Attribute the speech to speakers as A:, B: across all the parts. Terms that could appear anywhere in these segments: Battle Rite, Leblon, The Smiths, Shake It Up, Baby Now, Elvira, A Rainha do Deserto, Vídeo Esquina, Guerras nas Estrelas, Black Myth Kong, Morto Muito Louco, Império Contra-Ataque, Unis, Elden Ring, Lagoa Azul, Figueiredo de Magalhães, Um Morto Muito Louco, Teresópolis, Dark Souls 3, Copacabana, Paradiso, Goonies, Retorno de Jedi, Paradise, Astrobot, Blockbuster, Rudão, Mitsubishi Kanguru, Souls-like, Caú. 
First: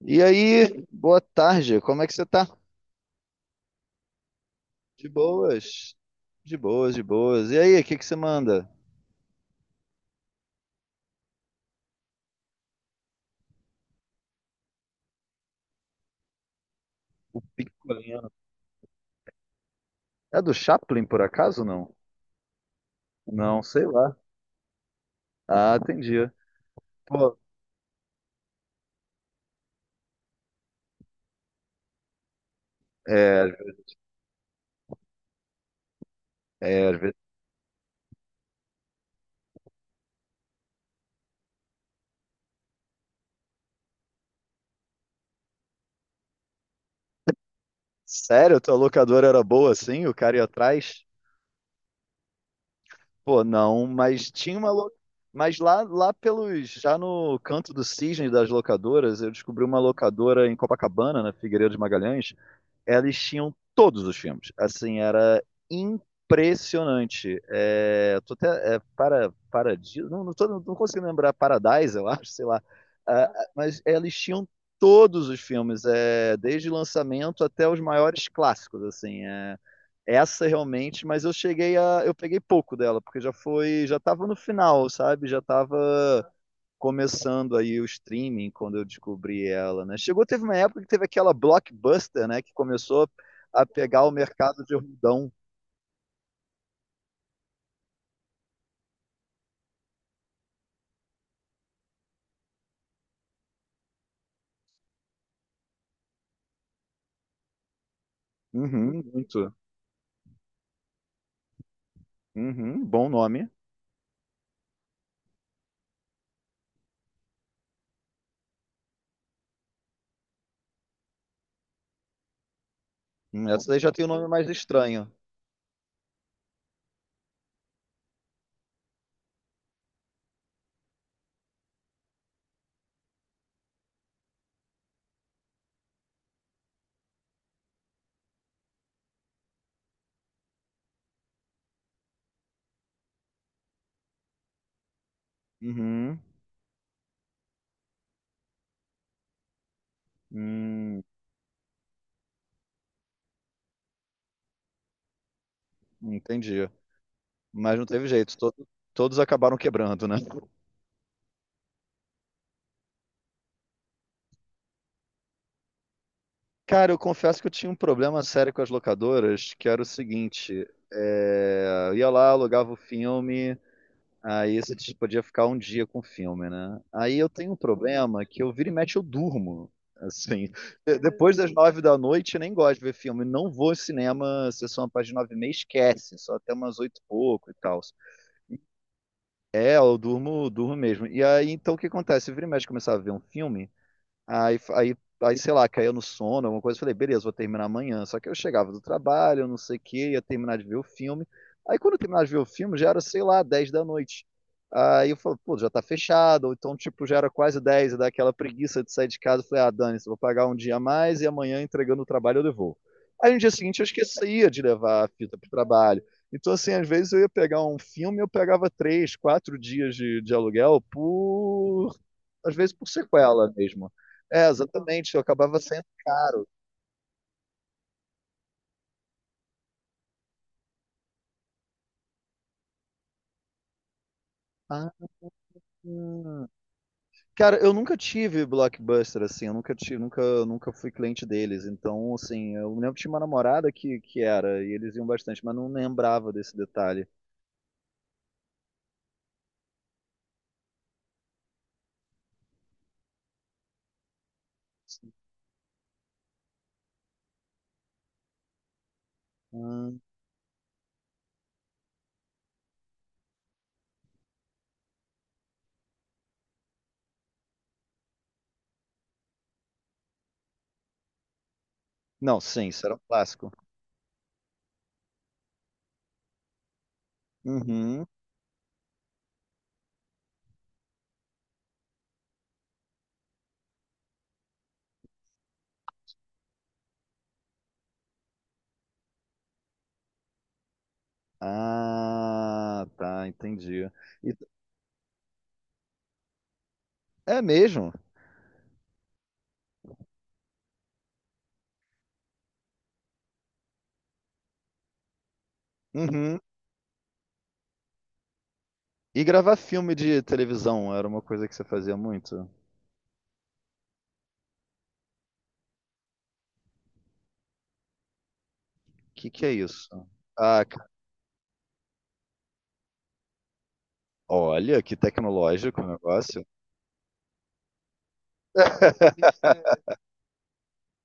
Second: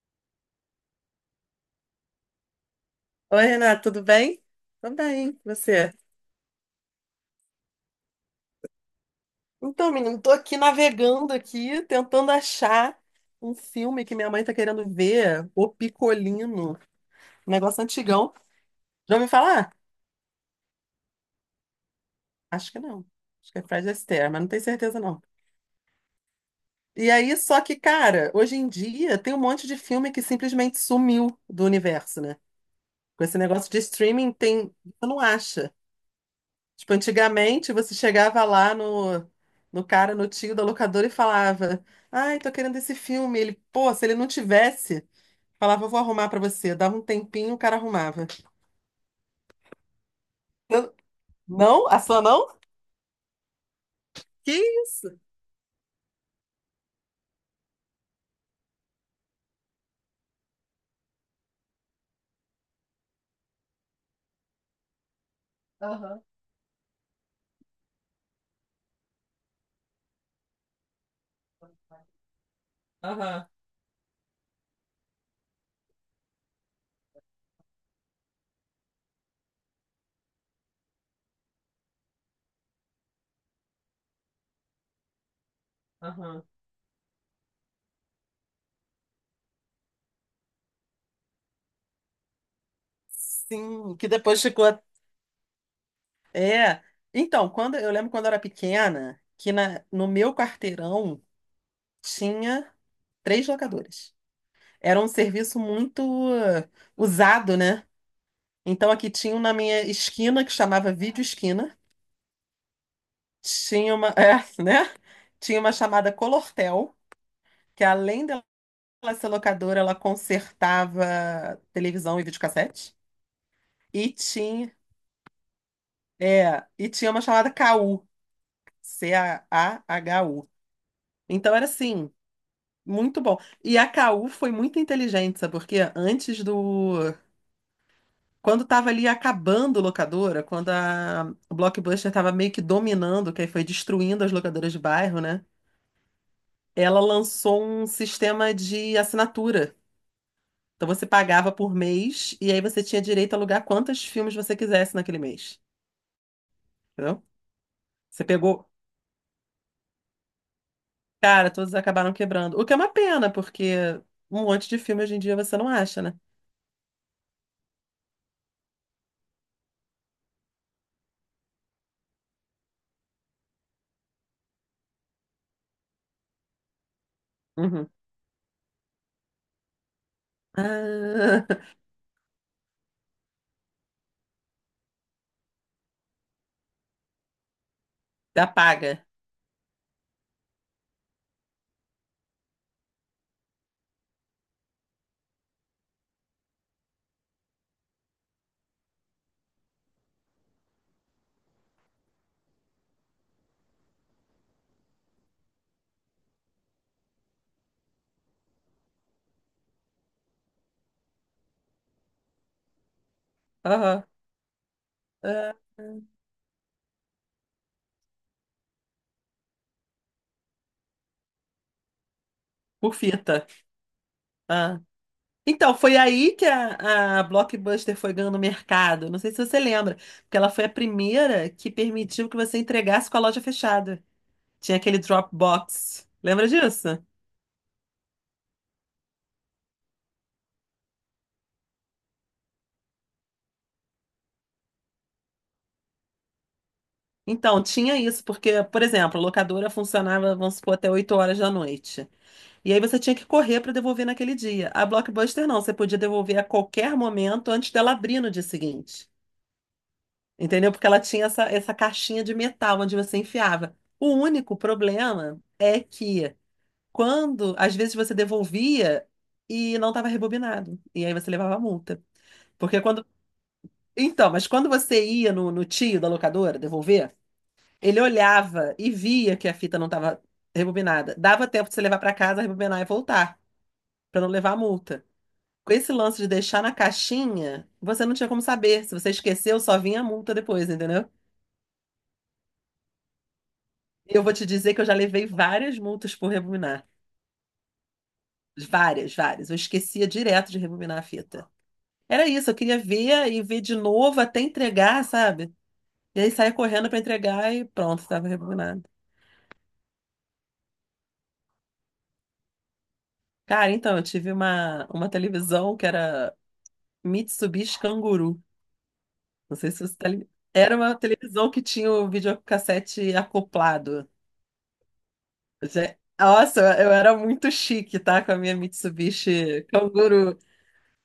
A: E aí, boa tarde, como é que você tá?
B: Oi, Renato, tudo bem? Tudo
A: De
B: bem, e você?
A: boas, de boas, de boas. E aí, o que que você manda?
B: Então, menino, tô aqui navegando aqui, tentando achar um filme que minha mãe tá querendo ver, O Picolino,
A: O
B: um negócio
A: Picolino.
B: antigão. Já ouviu falar?
A: É do Chaplin, por acaso, não?
B: Acho que não. Acho que
A: Não,
B: é
A: sei
B: Fred
A: lá.
B: Astaire, mas não tenho certeza não.
A: Ah, entendi.
B: E aí,
A: Pô,
B: só que, cara, hoje em dia tem um monte de filme que simplesmente sumiu do universo, né? Com esse
A: é,
B: negócio de streaming, tem. Você não acha?
A: é,
B: Tipo,
A: às vezes-
B: antigamente você chegava lá no cara, no tio da locadora e falava: Ai, tô querendo esse filme. Ele, pô, se ele não tivesse, falava: Eu vou arrumar pra você. Dava um tempinho, o cara arrumava.
A: sério, tua locadora era boa assim? O cara ia
B: Eu-
A: atrás?
B: Não? A sua não?
A: Pô, não, mas
B: Que
A: tinha uma lo...
B: isso?
A: Mas lá pelos, já no canto do cisne das locadoras, eu descobri uma locadora em Copacabana, na Figueiredo de Magalhães, eles tinham todos os filmes. Assim, era
B: Aham,
A: impressionante. É, tô até, é, para, Paradiso, não, não, tô, não consigo lembrar, Paradise, eu acho, sei lá. Ah,
B: aham,
A: mas eles tinham todos os filmes, é, desde o lançamento até os maiores clássicos, assim. É, essa realmente, mas eu cheguei a, eu peguei pouco dela, porque já foi, já estava no final, sabe? Já estava
B: aham.
A: começando aí o streaming quando eu descobri ela, né? Chegou, teve uma época que teve aquela Blockbuster, né? Que começou a
B: Sim,
A: pegar
B: que
A: o
B: depois
A: mercado
B: ficou.
A: de Rudão.
B: É. Então, quando eu lembro quando eu era pequena, que na, no meu quarteirão tinha três locadores. Era um serviço muito usado, né? Então
A: Uhum,
B: aqui tinha um na
A: muito.
B: minha esquina que chamava Vídeo Esquina.
A: Uhum, bom nome.
B: Tinha uma, é, né? Tinha uma chamada Colortel, que além dela ser locadora, ela consertava televisão e videocassete.
A: Essa daí já tem um
B: E
A: nome mais
B: tinha,
A: estranho.
B: e tinha uma chamada Caú C-A-H-U. Então era assim, muito bom. E a Caú foi muito inteligente, sabe? Porque antes do. Quando estava ali acabando locadora, quando a Blockbuster estava meio que dominando, que aí foi destruindo as locadoras de bairro, né?
A: Uhum,
B: Ela lançou um sistema de assinatura. Então
A: hum,
B: você pagava por mês e aí você tinha direito a alugar quantos filmes você quisesse naquele mês.
A: entendi.
B: Entendeu?
A: Mas não teve
B: Você
A: jeito,
B: pegou.
A: todos acabaram quebrando, né?
B: Cara, todos acabaram quebrando. O que é uma pena, porque um monte de filme hoje em dia você não acha, né?
A: Cara, eu confesso que eu tinha um problema sério com as locadoras, que era o seguinte, é, eu ia lá, alugava o filme. Aí você tipo, podia ficar um dia com o filme, né? Aí eu tenho um
B: Uhum.
A: problema que eu vira e mexe eu durmo. Assim, depois
B: Ah,
A: das nove da noite eu nem gosto de ver filme. Não vou ao cinema, sessão a partir de nove e meia, esquece. Só até umas oito e pouco e tal.
B: já paga.
A: É, eu durmo, durmo mesmo. E aí, então o que acontece? Eu vira e mexe começar a ver um filme. Aí, aí, aí, sei lá, caiu no sono, alguma coisa. Eu falei, beleza, vou terminar amanhã. Só que eu chegava do trabalho, não sei o quê, ia terminar de ver o filme. Aí quando eu terminava de ver o filme, já era, sei lá, 10 da noite. Aí eu falei, pô, já tá fechado. Ou então, tipo, já era quase 10 e dá aquela preguiça de sair de casa. Eu falei, ah, dane vou pagar um dia a mais e amanhã, entregando o trabalho, eu devolvo. Aí no dia seguinte eu
B: Aham.
A: esquecia de levar a fita pro
B: Ah,
A: trabalho. Então, assim, às vezes eu ia pegar um filme, eu pegava três, quatro dias de aluguel por às vezes por
B: por fita.
A: sequela mesmo. É,
B: Ah.
A: exatamente, eu acabava
B: Então,
A: sendo
B: foi aí que
A: caro.
B: a Blockbuster foi ganhando mercado. Não sei se você lembra, porque ela foi a primeira que permitiu que você entregasse com a loja fechada. Tinha
A: Ah,
B: aquele Dropbox.
A: hum.
B: Lembra disso?
A: Cara, eu nunca tive Blockbuster, assim, eu nunca tive, nunca, nunca fui cliente deles. Então, assim, eu lembro que tinha uma namorada que era, e eles iam bastante, mas não lembrava desse detalhe.
B: Então, tinha isso, porque, por exemplo, a locadora funcionava, vamos supor, até 8 horas da noite. E aí você tinha que correr para devolver naquele dia. A Blockbuster não, você podia devolver a qualquer momento antes dela abrir no dia seguinte.
A: Hum.
B: Entendeu? Porque ela tinha essa caixinha de metal onde você enfiava. O único problema é que quando, às vezes, você devolvia e não estava rebobinado. E aí você levava a multa.
A: Não, sim,
B: Porque
A: isso era um
B: quando.
A: clássico.
B: Então, mas quando você ia no, no tio da locadora devolver. Ele
A: Uhum.
B: olhava e via que a fita não estava rebobinada. Dava tempo de você levar para casa, rebobinar e voltar, para não levar a multa. Com esse lance de deixar na caixinha, você não tinha como saber. Se você esqueceu, só vinha a multa depois, entendeu?
A: Ah, tá, entendi.
B: E eu vou
A: E-
B: te dizer que eu já levei várias multas por rebobinar.
A: é mesmo?
B: Várias, várias. Eu esquecia direto de rebobinar a fita. Era isso, eu queria ver e ver de novo até entregar, sabe? E aí
A: Uhum.
B: saía correndo para entregar e pronto, estava rebobinado.
A: E gravar filme de televisão era uma coisa que você fazia muito? O
B: Cara, então, eu tive uma televisão que era Mitsubishi Kanguru.
A: que que é
B: Não sei se
A: isso?
B: você tá ligado.
A: Ah,
B: Era uma televisão que tinha o videocassete acoplado.
A: olha, que tecnológico o negócio.
B: Nossa, eu era muito chique, tá? Com a minha Mitsubishi Kangoo.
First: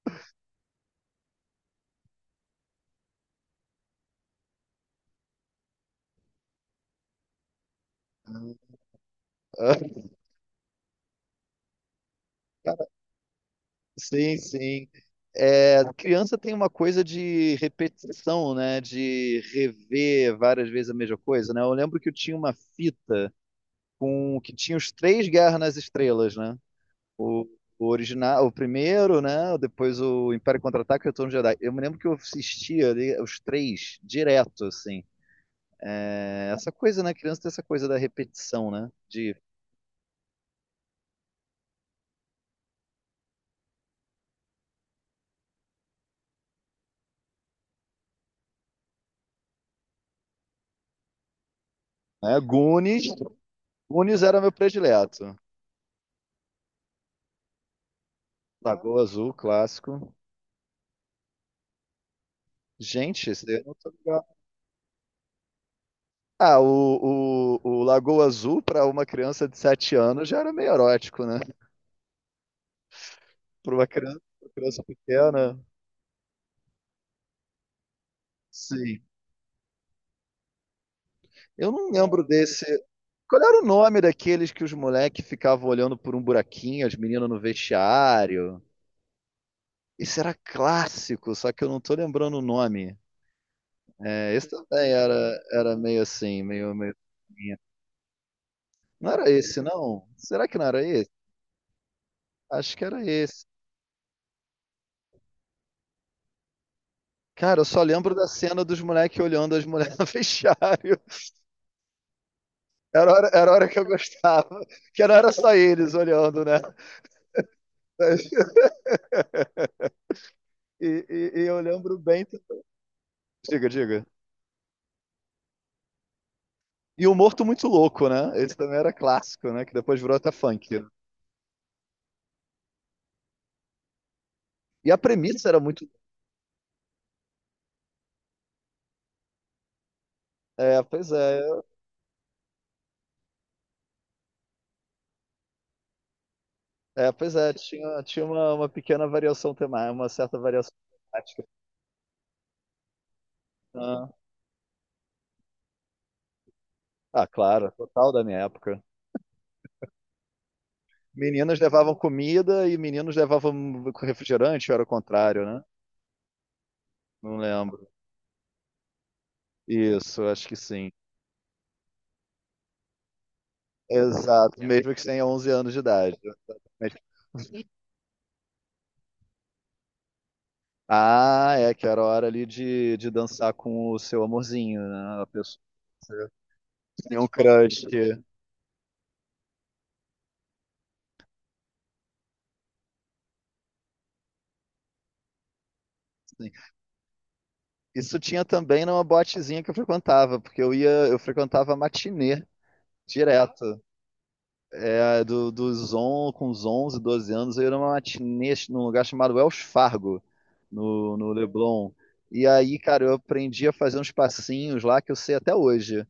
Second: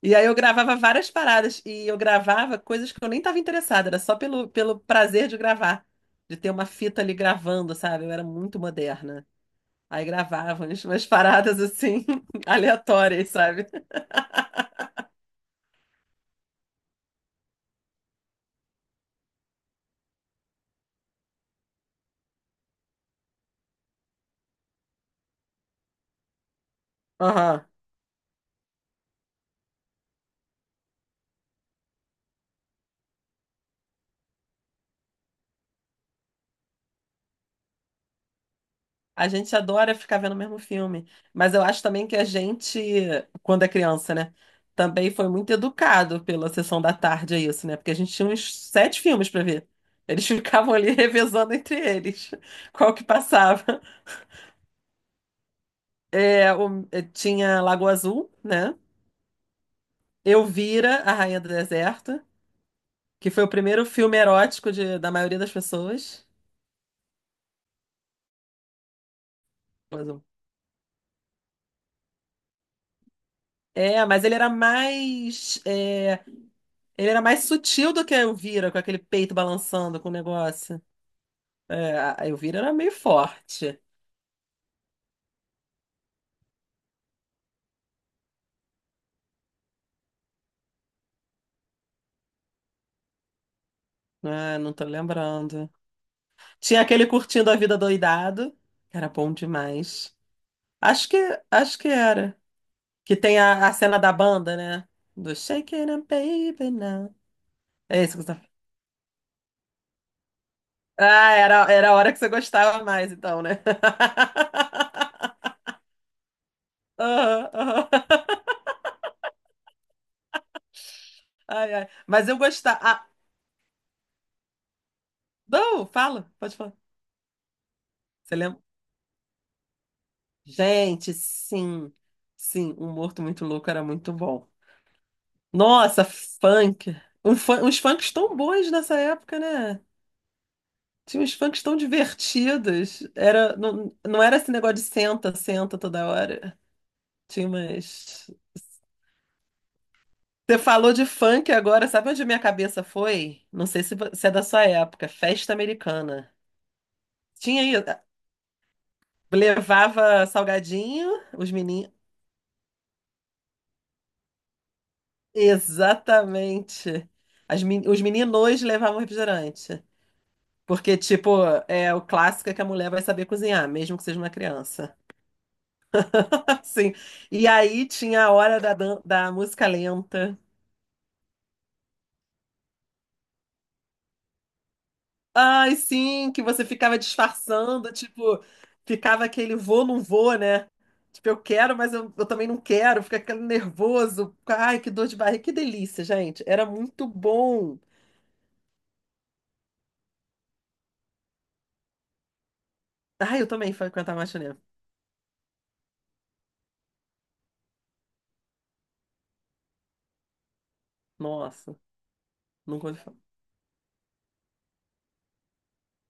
B: E aí eu gravava várias paradas. E eu gravava coisas que eu nem tava interessada. Era só pelo prazer de gravar. De ter uma fita ali gravando, sabe? Eu era muito moderna. Aí gravava umas paradas assim, aleatórias, sabe?
A: Sim, sim. É, criança tem uma coisa de repetição, né? De rever várias vezes a mesma coisa, né? Eu lembro que eu tinha uma fita com que tinha os três Guerras nas Estrelas, né? O,
B: Aham.
A: o original, o primeiro, né? Depois o Império Contra-Ataque e o Retorno de Jedi. Eu me lembro que eu assistia ali os três direto, assim. É, essa coisa, né? Criança tem essa coisa da repetição, né?
B: A
A: De
B: gente adora ficar vendo o mesmo filme, mas eu acho também que a gente, quando é criança, né, também foi muito educado pela sessão da tarde, é isso, né? Porque a gente tinha uns sete filmes para ver. Eles ficavam ali revezando entre eles,
A: né?
B: qual que
A: Goonies,
B: passava.
A: Unis era meu predileto.
B: É, tinha Lagoa Azul, né?
A: Lagoa Azul, clássico.
B: Elvira, A Rainha do Deserto,
A: Gente,
B: que foi
A: esse
B: o
A: daí eu não
B: primeiro
A: tô
B: filme
A: ligado.
B: erótico da maioria das pessoas.
A: Ah, o Lagoa Azul para uma criança de 7
B: Lagoa Azul.
A: anos já era meio erótico, né? Para uma
B: É,
A: criança,
B: mas ele
A: pra
B: era
A: criança pequena.
B: mais eh, Ele era mais sutil do que a Elvira, com aquele
A: Sim.
B: peito balançando com o negócio.
A: Eu não
B: É,
A: lembro
B: a Elvira
A: desse.
B: era meio
A: Qual era o
B: forte.
A: nome daqueles que os moleques ficavam olhando por um buraquinho, as meninas no vestiário? Esse era clássico, só que eu não tô lembrando o nome. É, esse
B: Ah, não tô
A: também era,
B: lembrando.
A: era meio assim, meio,
B: Tinha
A: meio.
B: aquele curtindo a vida doidado, que era
A: Não era
B: bom
A: esse, não?
B: demais.
A: Será que não era
B: Acho
A: esse?
B: que, acho que era.
A: Acho que era
B: Que tem
A: esse.
B: a cena da banda, né? Do Shake It Up, Baby Now.
A: Cara, eu só
B: É
A: lembro
B: isso que
A: da
B: você tá.
A: cena dos moleques olhando as mulheres no vestiário.
B: Ah, era, era a hora que você gostava mais, então,
A: Era a
B: né?
A: hora que eu gostava. Que não era só eles olhando, né?
B: Aham, aham.
A: Mas- e eu
B: Ai, ai.
A: lembro bem.
B: Mas eu gostava. Ah,
A: Diga, diga.
B: não, fala, pode falar.
A: E o Morto Muito Louco, né?
B: Você
A: Esse
B: lembra?
A: também era clássico, né? Que depois virou até funk, né?
B: Gente, sim, sim, Um Morto Muito Louco era muito bom.
A: E a premissa era muito.
B: Nossa, funk. Uns funks tão bons nessa época, né?
A: É, pois
B: Tinha uns
A: é.
B: funks tão divertidos. Era, não, não era esse negócio de senta, senta toda hora.
A: É, pois
B: Tinha
A: é. Tinha
B: umas.
A: uma pequena variação temática, uma certa
B: Você
A: variação
B: falou de
A: temática.
B: funk agora, sabe onde minha cabeça foi? Não sei se,
A: Ah,
B: vo- se é da sua época, festa americana.
A: ah,
B: Tinha
A: claro.
B: aí,
A: Total da minha época.
B: levava salgadinho, os
A: Meninas
B: meninos.
A: levavam comida e meninos levavam refrigerante, ou era o contrário, né?
B: Exatamente.
A: Não
B: As men-
A: lembro.
B: os meninos levavam refrigerante.
A: Isso, acho que sim.
B: Porque, tipo, é o clássico é que a mulher vai saber cozinhar, mesmo que seja uma
A: Exato, mesmo
B: criança.
A: que tenha 11 anos de idade.
B: Sim.
A: Mas-
B: E aí tinha a hora da, da música lenta.
A: ah, é que era a hora ali de dançar com o seu amorzinho, né? A pessoa
B: Ai, sim, que você ficava
A: que tinha um crush.
B: disfarçando, tipo, ficava aquele vou, não vou, né? Tipo, eu quero, mas eu também não quero, fica aquele nervoso. Ai, que dor de barriga, que delícia, gente.
A: Sim.
B: Era muito bom.
A: Isso tinha também numa botezinha que eu frequentava, porque eu ia, eu frequentava matinê
B: Ai, eu também
A: direto.
B: frequentava matinê.
A: É, do, dos on, com uns 11, 12 anos, eu ia numa matinê num lugar chamado Wells Fargo, no
B: Nossa,
A: Leblon. E aí,
B: nunca.
A: cara, eu aprendi a fazer uns passinhos lá que eu sei até hoje.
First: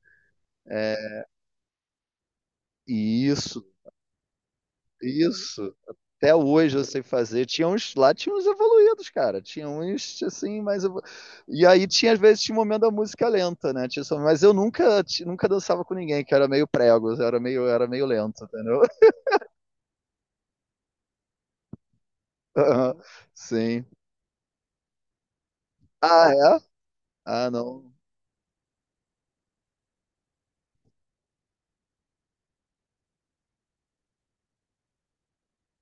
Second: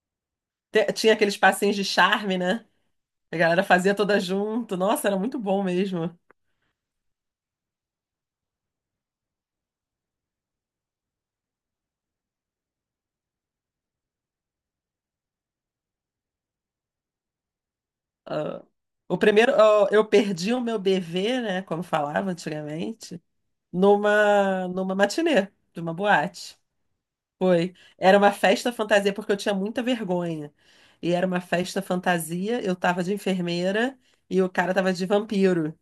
B: Tinha
A: É,
B: aqueles passinhos de charme, né?
A: e
B: A galera
A: isso,
B: fazia toda junto. Nossa, era muito bom
A: isso.
B: mesmo.
A: Até hoje eu sei fazer. Tinha uns, lá tinha uns evoluídos, cara. Tinha uns, assim. E aí tinha, às vezes, tinha um momento da música lenta, né? Tinha, mas eu nunca, nunca dançava com ninguém, que era meio prego, era meio lento,
B: Ah,
A: entendeu?
B: o primeiro, ah, eu perdi o meu bebê, né? Como falava antigamente,
A: Sim.
B: numa matinê, de uma
A: Ah,
B: boate.
A: é? Ah,
B: Foi.
A: não.
B: Era uma festa fantasia, porque eu tinha muita vergonha. E era uma festa fantasia, eu tava de enfermeira e o cara tava de vampiro.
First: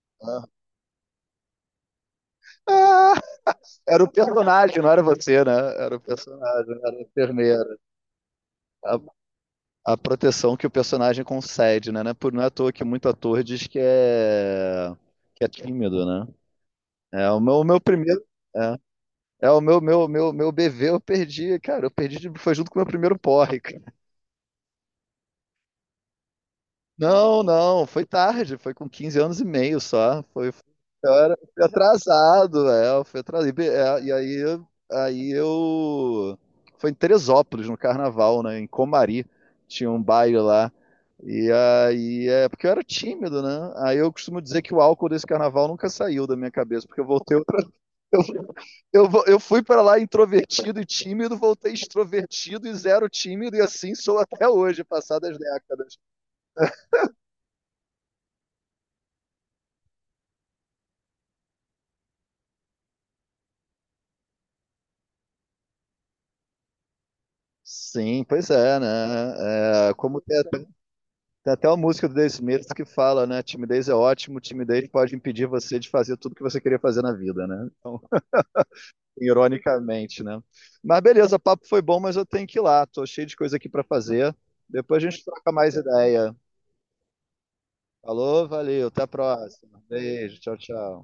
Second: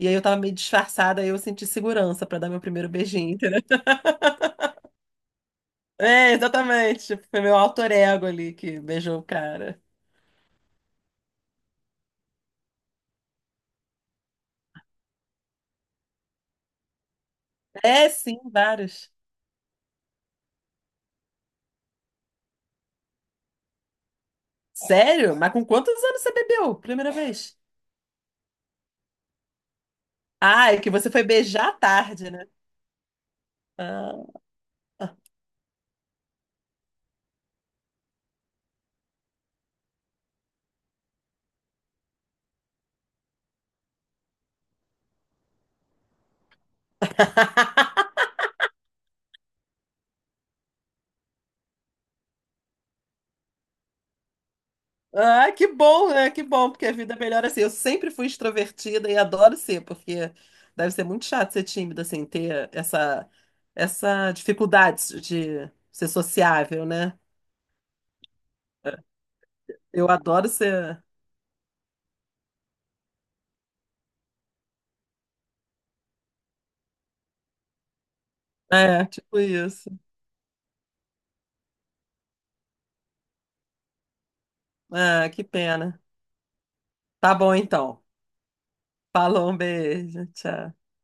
B: E aí eu tava
A: Ah,
B: meio disfarçada, aí eu senti segurança pra dar meu primeiro
A: ah,
B: beijinho, entendeu?
A: era o personagem, não era você, né? Era o
B: É,
A: personagem, era a
B: exatamente. Tipo, foi meu
A: enfermeira.
B: alter ego ali que
A: A,
B: beijou o cara.
A: a proteção que o personagem concede, né? Não é à toa que muito ator diz que é tímido, né? É o meu
B: É,
A: primeiro.
B: sim,
A: É,
B: vários.
A: é o meu bebê, eu perdi, cara. Eu perdi, foi junto com o meu primeiro porre.
B: Sério? Mas com quantos anos você bebeu? Primeira
A: Não,
B: vez?
A: não, foi tarde, foi com 15 anos e meio só. Foi,
B: Ah, é que você
A: eu
B: foi
A: era, fui
B: beijar à tarde, né?
A: atrasado, é, eu fui atrasado. E, é, e
B: Ah.
A: aí, aí eu. Foi em Teresópolis, no carnaval, né? Em Comari, tinha um baile lá. E aí, é porque eu era tímido, né? Aí eu costumo dizer que o álcool desse carnaval nunca saiu da minha cabeça, porque eu voltei outra. Eu fui pra lá introvertido e tímido, voltei extrovertido e zero tímido, e assim sou até hoje, passadas
B: Ah, que
A: décadas.
B: bom, né? Que bom, porque a vida é melhor assim. Eu sempre fui extrovertida e adoro ser, porque deve ser muito chato ser tímida, assim, ter essa dificuldade de ser sociável, né?
A: Sim, pois é, né? É,
B: Eu
A: como
B: adoro ser.
A: tem até uma música do The Smiths que fala, né? Timidez é ótimo, timidez pode impedir você de fazer tudo que você queria fazer na vida, né? Então,
B: É, tipo isso.
A: ironicamente, né? Mas beleza, o papo foi bom, mas eu tenho que ir lá. Tô cheio de coisa aqui para fazer. Depois a gente
B: Ah, que
A: troca mais
B: pena.
A: ideia.
B: Tá bom, então.
A: Falou, valeu, até a
B: Falou, um
A: próxima.
B: beijo.
A: Beijo, tchau,
B: Tchau.
A: tchau.